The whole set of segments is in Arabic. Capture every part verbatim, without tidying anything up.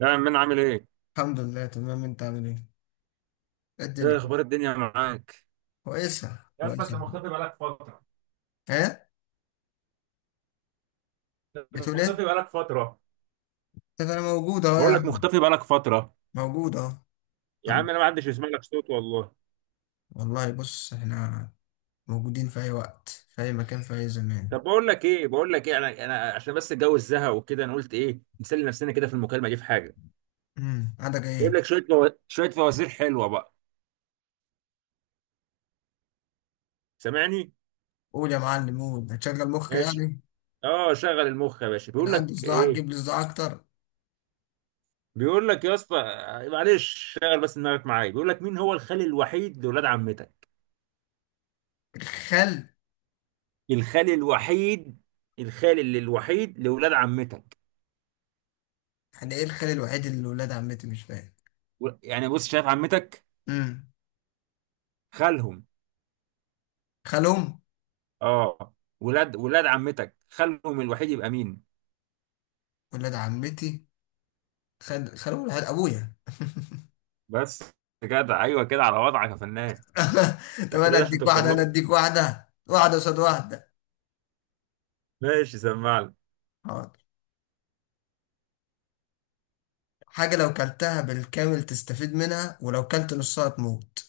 يا عم انا عامل ايه؟ الحمد لله، تمام، انت عامل ايه؟ ايه ايه الدنيا، اخبار الدنيا معاك؟ كويسة يا اسطى انت كويسة. مختفي بقالك فترة. ايه؟ انت بتقول مختفي ايه؟ بقالك فترة. طب انا موجود اهو يا بقول لك عم، مختفي بقالك فترة. موجود اهو. الحمد يا عم انا لله. ما حدش يسمع لك صوت والله. والله بص احنا موجودين في اي وقت، في اي مكان، في اي زمان. طب بقول لك ايه بقول لك ايه انا انا عشان بس الجو الزهق وكده، انا قلت ايه نسلي نفسنا كده في المكالمة دي في حاجة. امم عندك جايب ايه؟ لك شوية فو... شوية فوازير حلوة بقى. سامعني؟ قول يا معلم، قول، هتشغل مخك ماشي. يعني؟ اه شغل المخ يا باشا، انا بيقول عندي لك صداع، ايه؟ هتجيب لي صداع اكتر. بيقول لك يا اسطى، معلش شغل بس دماغك معايا. بيقول لك مين هو الخال الوحيد لولاد عمتك؟ الخل. الخال الوحيد. الخال اللي الوحيد لولاد عمتك. يعني ايه الخل الوحيد اللي ولاد عمتي، مش فاهم. و- يعني بص شايف عمتك، امم خالهم. خالهم. اه. ولاد ولاد عمتك خالهم الوحيد يبقى مين. ولاد عمتي، خال خالهم الوحيد ابويا. بس، جدع، ايوه كده على وضعك يا فنان. طب انت انا كده عشان اديك توصل واحده انا لها. اديك واحده واحده قصاد واحده. ماشي، سمعني. حاضر. حاجه لو كلتها بالكامل تستفيد منها، ولو كلت نصها تموت.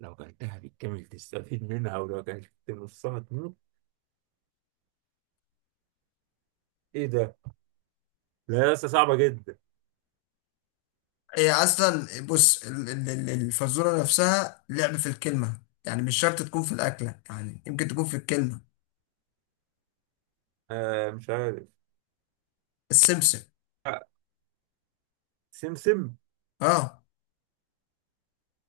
لو كلتها بالكامل تستفيد منها، ولو كلت نصها تموت. ايه ده؟ لا، لسه صعبة جدا. هي اصلا، بص، ال- ال- ال- الفزوره نفسها لعب في الكلمه، يعني مش شرط تكون في الاكله، يعني يمكن تكون في الكلمه. آه، مش عارف. السمسم، آه، سمسم. اه.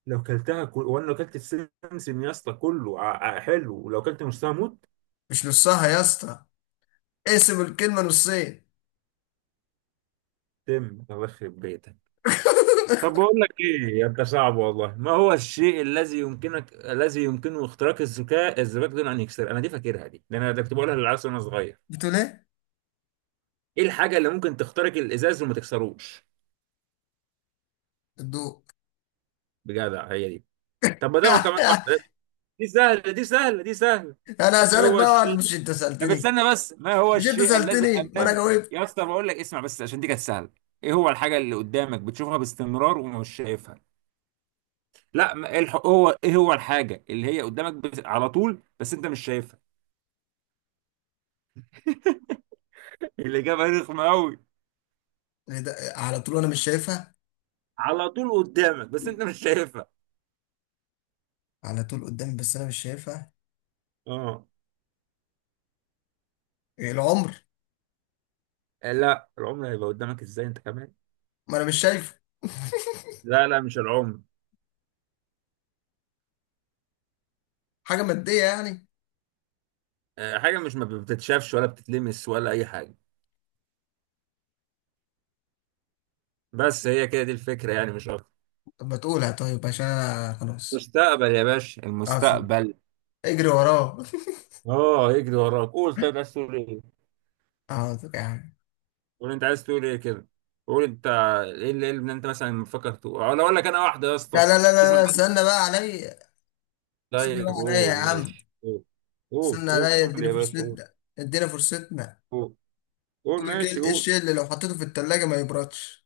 لو كلتها كل... وانا لو كلت السمسم يا اسطى كله ع- ع- حلو، ولو كلت نصها موت. مش نصها يا اسطى، اقسم الكلمه نصين. تم، الله يخرب بيتك. طب بقول لك ايه، يا انت صعب والله. ما هو الشيء الذي يمكنك الذي يمكنه اختراق الذكاء الزجاج دون ان يكسر. انا دي فاكرها دي لان انا ده كنت بقولها للعيال وانا صغير. بتقول ايه؟ ايه الحاجه اللي ممكن تخترق الازاز وما تكسروش. الضوء. بجدع، هي دي. طب ما ده هو كمان واحده. دي سهله، دي سهله، دي سهله. انا ايه هسألك هو بقى واحد. الشيء؟ مش انت طب سألتني استنى بس، ما هو مش انت الشيء الذي سألتني ما انا امامك. جاوبت. يا اسطى بقول لك اسمع بس، عشان دي كانت سهله. ايه هو الحاجه اللي قدامك بتشوفها باستمرار ومش شايفها. لا، ما- إيه الح... هو ايه هو الحاجه اللي هي قدامك بس... على طول بس انت مش شايفها. الاجابه رخمه قوي. إيه ده؟ على طول انا مش شايفها؟ على طول قدامك بس انت مش شايفها. على طول قدامي بس انا مش شايفها. اه. إيه، العمر؟ لا، العمر هيبقى قدامك ازاي انت كمان. ما انا مش شايفه. لا لا، مش العمر. حاجه ماديه يعني؟ آه، حاجه مش ما بتتشافش ولا بتتلمس ولا اي حاجه. بس هي كده دي الفكره يعني مش اكتر. طب ما تقولها طيب، عشان أنا خلاص مستقبل يا باشا، اصلا المستقبل. اجري وراه. اه، يجري وراك. قول طيب، عايز تقول ايه. حاضر يا عم. قول انت عايز تقول ايه كده. قول انت. ايه اللي، إيه اللي انت مثلا مفكر تقول، أو لو اقول لك انا واحده يا لا اسطى؟ لا لا لا تسمع. لا، استنى بقى عليا، استنى طيب بقى عليا يا قول، عم، ماشي قول. قول، استنى عليا، قول اديني يا باشا، قول. فرصتنا، اديني فرصتنا. قول، قول، يقول لك ماشي ايه، إيه قول. الشيء اللي لو حطيته في التلاجة ما يبردش؟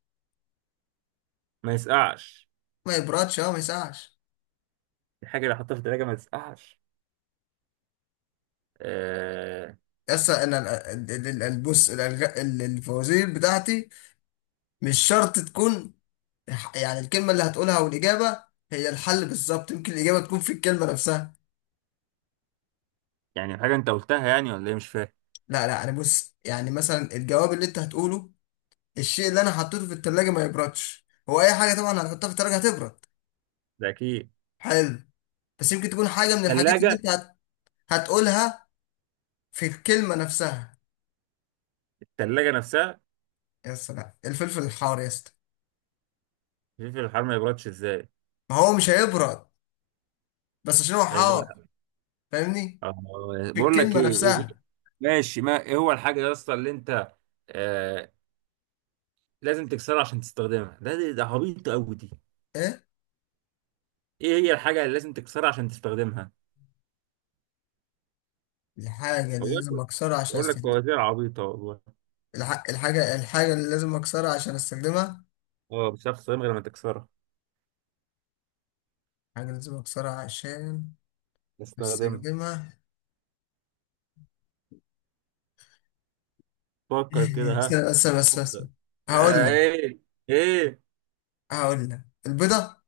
ما يسقعش. ما يبردش، اه ما يسقعش. الحاجة اللي حطها في التلاجة ما تسقعش. آه. يس، انا. ال- ال- ال- ال- بص، الألغ- ال- الفوازير بتاعتي مش شرط تكون، يعني الكلمة اللي هتقولها والإجابة هي الحل بالظبط، يمكن الإجابة تكون في الكلمة نفسها. يعني حاجة أنت قلتها يعني، ولا إيه، مش فاهم. لا لا، أنا بص، يعني مثلا الجواب اللي أنت هتقوله، الشيء اللي أنا حطيته في التلاجة ما يبردش، هو أي حاجة طبعا هنحطها في التلاجة هتبرد. ده أكيد. حلو. بس يمكن تكون حاجة من الحاجات اللي التلاجة. أنت هت... هتقولها، في الكلمة نفسها. التلاجة نفسها. يا سلام، الفلفل الحار يا اسطى. الفلفل الحار ما يبردش إزاي؟ ما هو مش هيبرد بس عشان هو هيفضل- حار، فاهمني؟ آه. في بقول لك الكلمة إيه، إيه إيه؟ نفسها. ماشي، ما إيه هو الحاجة يا اسطى اللي أنت. آه، لازم تكسرها عشان تستخدمها. ده ده ده عبيط أوي دي. إيه إيه هي الحاجة اللي لازم تكسرها عشان تستخدمها؟ الحاجة اللي لازم والله أكسرها عشان بقول لك أستخدمها؟ فوازير عبيطة والله. الح... الحاجة الحاجة اللي لازم أكسرها عشان أستخدمها. اه، مش هتعرف تستخدمها غير لما تكسرها. حاجة لازم أكسرها عشان استخدمها. أستخدمها. فكر كده، بس ها. بس بس بس، فكر. هقول آه لك ايه، ايه. هقول لك البيضة.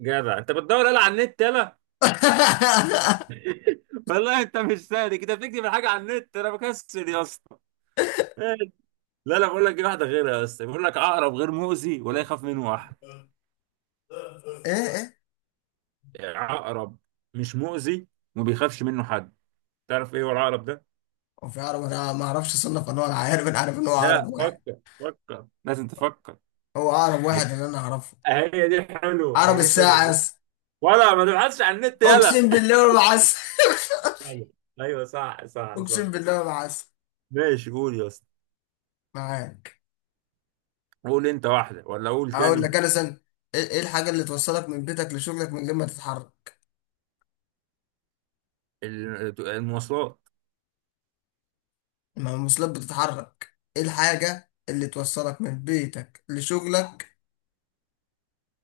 جدع انت، بتدور يلا على النت، يلا. والله انت مش سهل كده، بتكتب الحاجه على النت، انا بكسل يا اسطى. لا لا، بقول لك دي واحده غيرها يا اسطى. بيقول لك عقرب غير مؤذي ولا يخاف منه واحد. إيه إيه، عقرب مش مؤذي، وما بيخافش منه حد. تعرف ايه هو العقرب ده. هو في عرب أنا ما أعرفش أصنف أنواع العقارب؟ أنا عارف إن هو عقرب لا، واحد. فكر فكر لازم تفكر. هو عقرب واحد هي اللي أنا أعرفه. هي دي حلوه، هي عقرب دي الساعة، حلوه. يس. ولا ما تبحثش عن النت، أقسم يلا. بالله ما بعسل، ايوه. أيوة، صح صح صح. أقسم بالله ما بعسل، ماشي، قول يا اسطى. معاك. قول انت واحدة، ولا اقول هقول تاني. لك. أنا سن، إيه، إيه الحاجة اللي توصلك من بيتك لشغلك من غير ما تتحرك؟ ال- المواصلات. ما الموصلات بتتحرك. إيه الحاجة اللي توصلك من بيتك لشغلك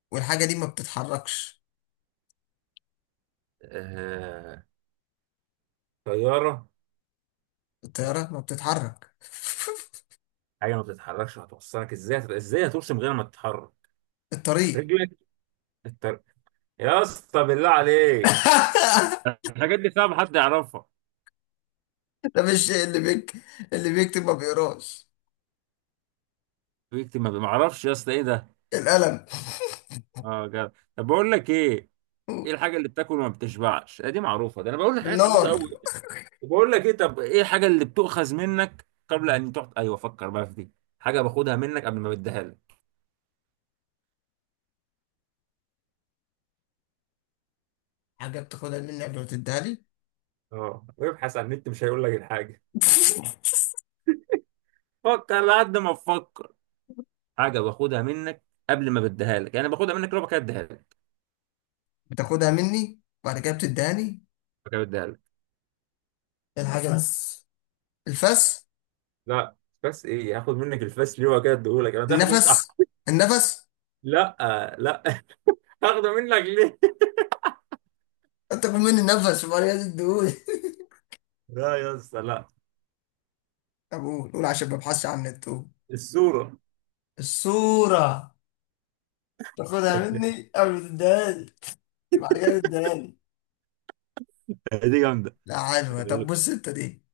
والحاجة دي ما بتتحركش؟ آه، طيارة. الطيارة ما بتتحرك. حاجة ما بتتحركش هتوصلك ازاي، ازاي هترسم غير ما تتحرك. الطريق. رجلك. التر... يا اسطى بالله عليك، الحاجات دي صعب حد يعرفها. ده مش شيء، اللي بيك اللي بيكتب ما بيقراش. بيكتب ما بيعرفش يا اسطى، ايه ده. القلم. اه جد. طب بقول لك ايه، ايه الحاجة اللي بتاكل وما بتشبعش. آه، دي معروفة، ده انا بقول لك حاجات عبيطة النار. قوي. بقول لك ايه، طب ايه الحاجه اللي بتؤخذ منك قبل ان تحط. ايوه، فكر بقى في دي. حاجه باخدها منك قبل ما بديها لك. حاجة بتاخدها مني قبل ما تديها لي. اه، وابحث عن النت مش هيقول لك الحاجه. فكر لحد ما تفكر. حاجه باخدها منك قبل ما بديها لك، يعني باخدها منك لو كده اديها لك. بتاخدها مني وبعد كده بتديهاني. بعد كده بديها لك. إيه الحاجة دي؟ نفس، الفس، لا. بس ايه هاخد منك الفاس ليه، وكده اديهولك انا تاخده انت. النفس أح- النفس لا، لا. هاخده منك ليه. انت كل مني النفس وبعد كده تديهولي. لا يا اسطى، لا. طب قول، قول عشان ما ابحثش عن النت، قول. الصوره. الصورة، تاخدها مني قبل ما تديها لي. بعد كده تديهالي. دي جامده. لا، عارفها. طب بص انت دي،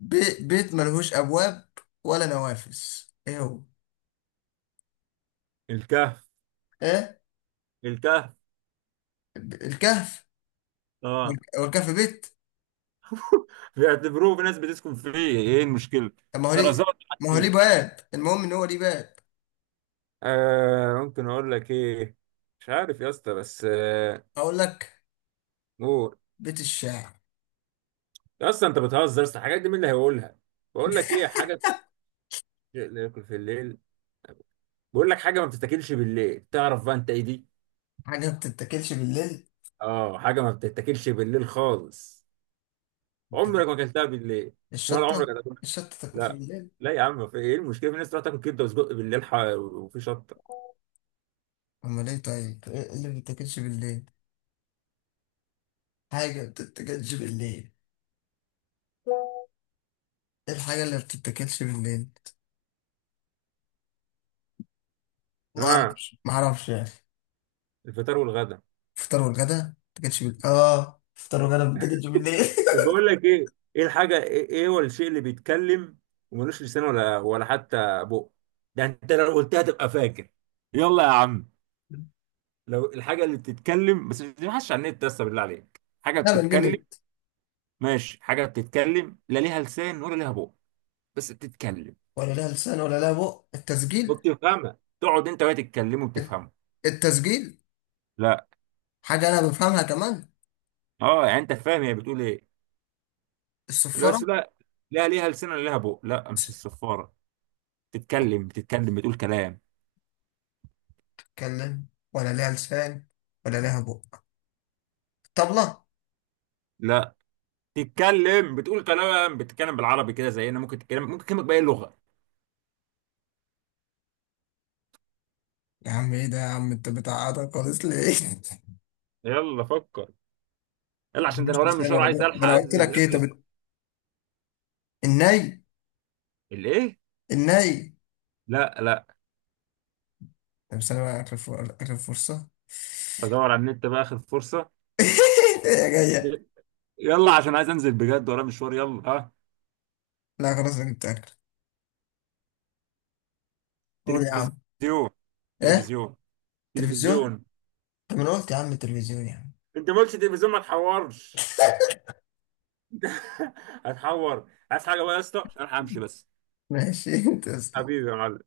بي... بيت ملهوش ابواب ولا نوافذ، ايه هو؟ الكهف. ايه، الكهف. ب- الكهف؟ اه. هو الكهف بيت؟ بيعتبروه في ناس بتسكن فيه. ايه المشكله. طب ما هو ليه طرزات حد ما هو ليه فيه. باب، المهم ان هو ليه باب. آه، ممكن اقول لك ايه. مش عارف يا اسطى، بس آه. اقول لك قول. بيت الشعر. يا اسطى انت بتهزر، يا اسطى الحاجات دي مين اللي هيقولها. بقول لك ايه، حاجه بت- شيء لا ياكل في الليل. بقول لك حاجه ما بتتاكلش بالليل، تعرف بقى انت ايه دي. حاجه ما بتتاكلش بالليل؟ اه، حاجه ما بتتاكلش بالليل خالص. عمرك بتتاكلش- ما اكلتها بالليل، ولا عمرك الشطه هتاكلها. الشطه تاكلش لا. بالليل. لا يا عم، في ايه المشكله، في ناس تروح تاكل كبده وسجق بالليل، ح- وفي شطه. امال ايه طيب، ايه اللي ما بتتاكلش بالليل؟ حاجه ما بتتاكلش بالليل، ايه الحاجه اللي ما بتتاكلش بالليل؟ ما اه، اعرفش، ما اعرفش يعني. الفطار والغدا. فطار والغدا ما تاكلش بال... اه فطار وغدا ما تاكلش بالليل. طب بقول لك ايه، ايه الحاجه، ايه، إيه هو الشيء اللي بيتكلم وملوش لسان ولا ولا حتى بق. ده انت لو قلتها تبقى فاكر. يلا يا عم. لو الحاجه اللي بتتكلم، بس ما تبحثش عن النت، بس بالله عليك، حاجه لا، بتتكلم. بنجنن. ماشي، حاجه بتتكلم لا ليها لسان ولا ليها بق، بس بتتكلم. ولا لها لسان ولا لها بق، التسجيل. وبتفهمها، تقعد انت وهي تتكلم الت- وبتفهمه. التسجيل، لا. حاجة أنا بفهمها كمان. اه يعني انت فاهم هي بتقول ايه. لا بس الصفارة. لا. لا ليها لسان ولا ليها بق، لا مش الصفاره. بتتكلم بتتكلم بتقول كلام. بتتكلم ولا لها لسان ولا لها بق، طبلة. لا. تتكلم بتقول كلام، بتتكلم بالعربي كده زينا، ممكن تتكلم، ممكن تكلمك بأي لغة. يا عم إيه ده يا عم، أنت بتعقدها خالص ليه؟ يلا فكر. يلا عشان ده انا مش ورايا لسان مشوار، ولا عايز بق، ده الحق أنا قلت انزل لك إيه؟ طب اخلص. الت- الناي الايه. الناي لا لا. طب استنى بقى آخر فر- آخر فرصة. بدور على النت بقى، اخر فرصة. إيه يا جاية؟ يلا عشان عايز انزل بجد، ورايا مشوار، يلا ها. لا خلاص، أنا جبت آخر. قول يا عم. تلفزيون. إيه؟ تلفزيون. تلفزيون. تلفزيون. طب انا قلت يا عم التلفزيون يعني. انت ما قلتش تلفزيون، ما تحورش. هتحور، عايز حاجة بقى يا اسطى عشان أنا همشي بس. ماشي انت يا أسطى. حبيبي يا معلم.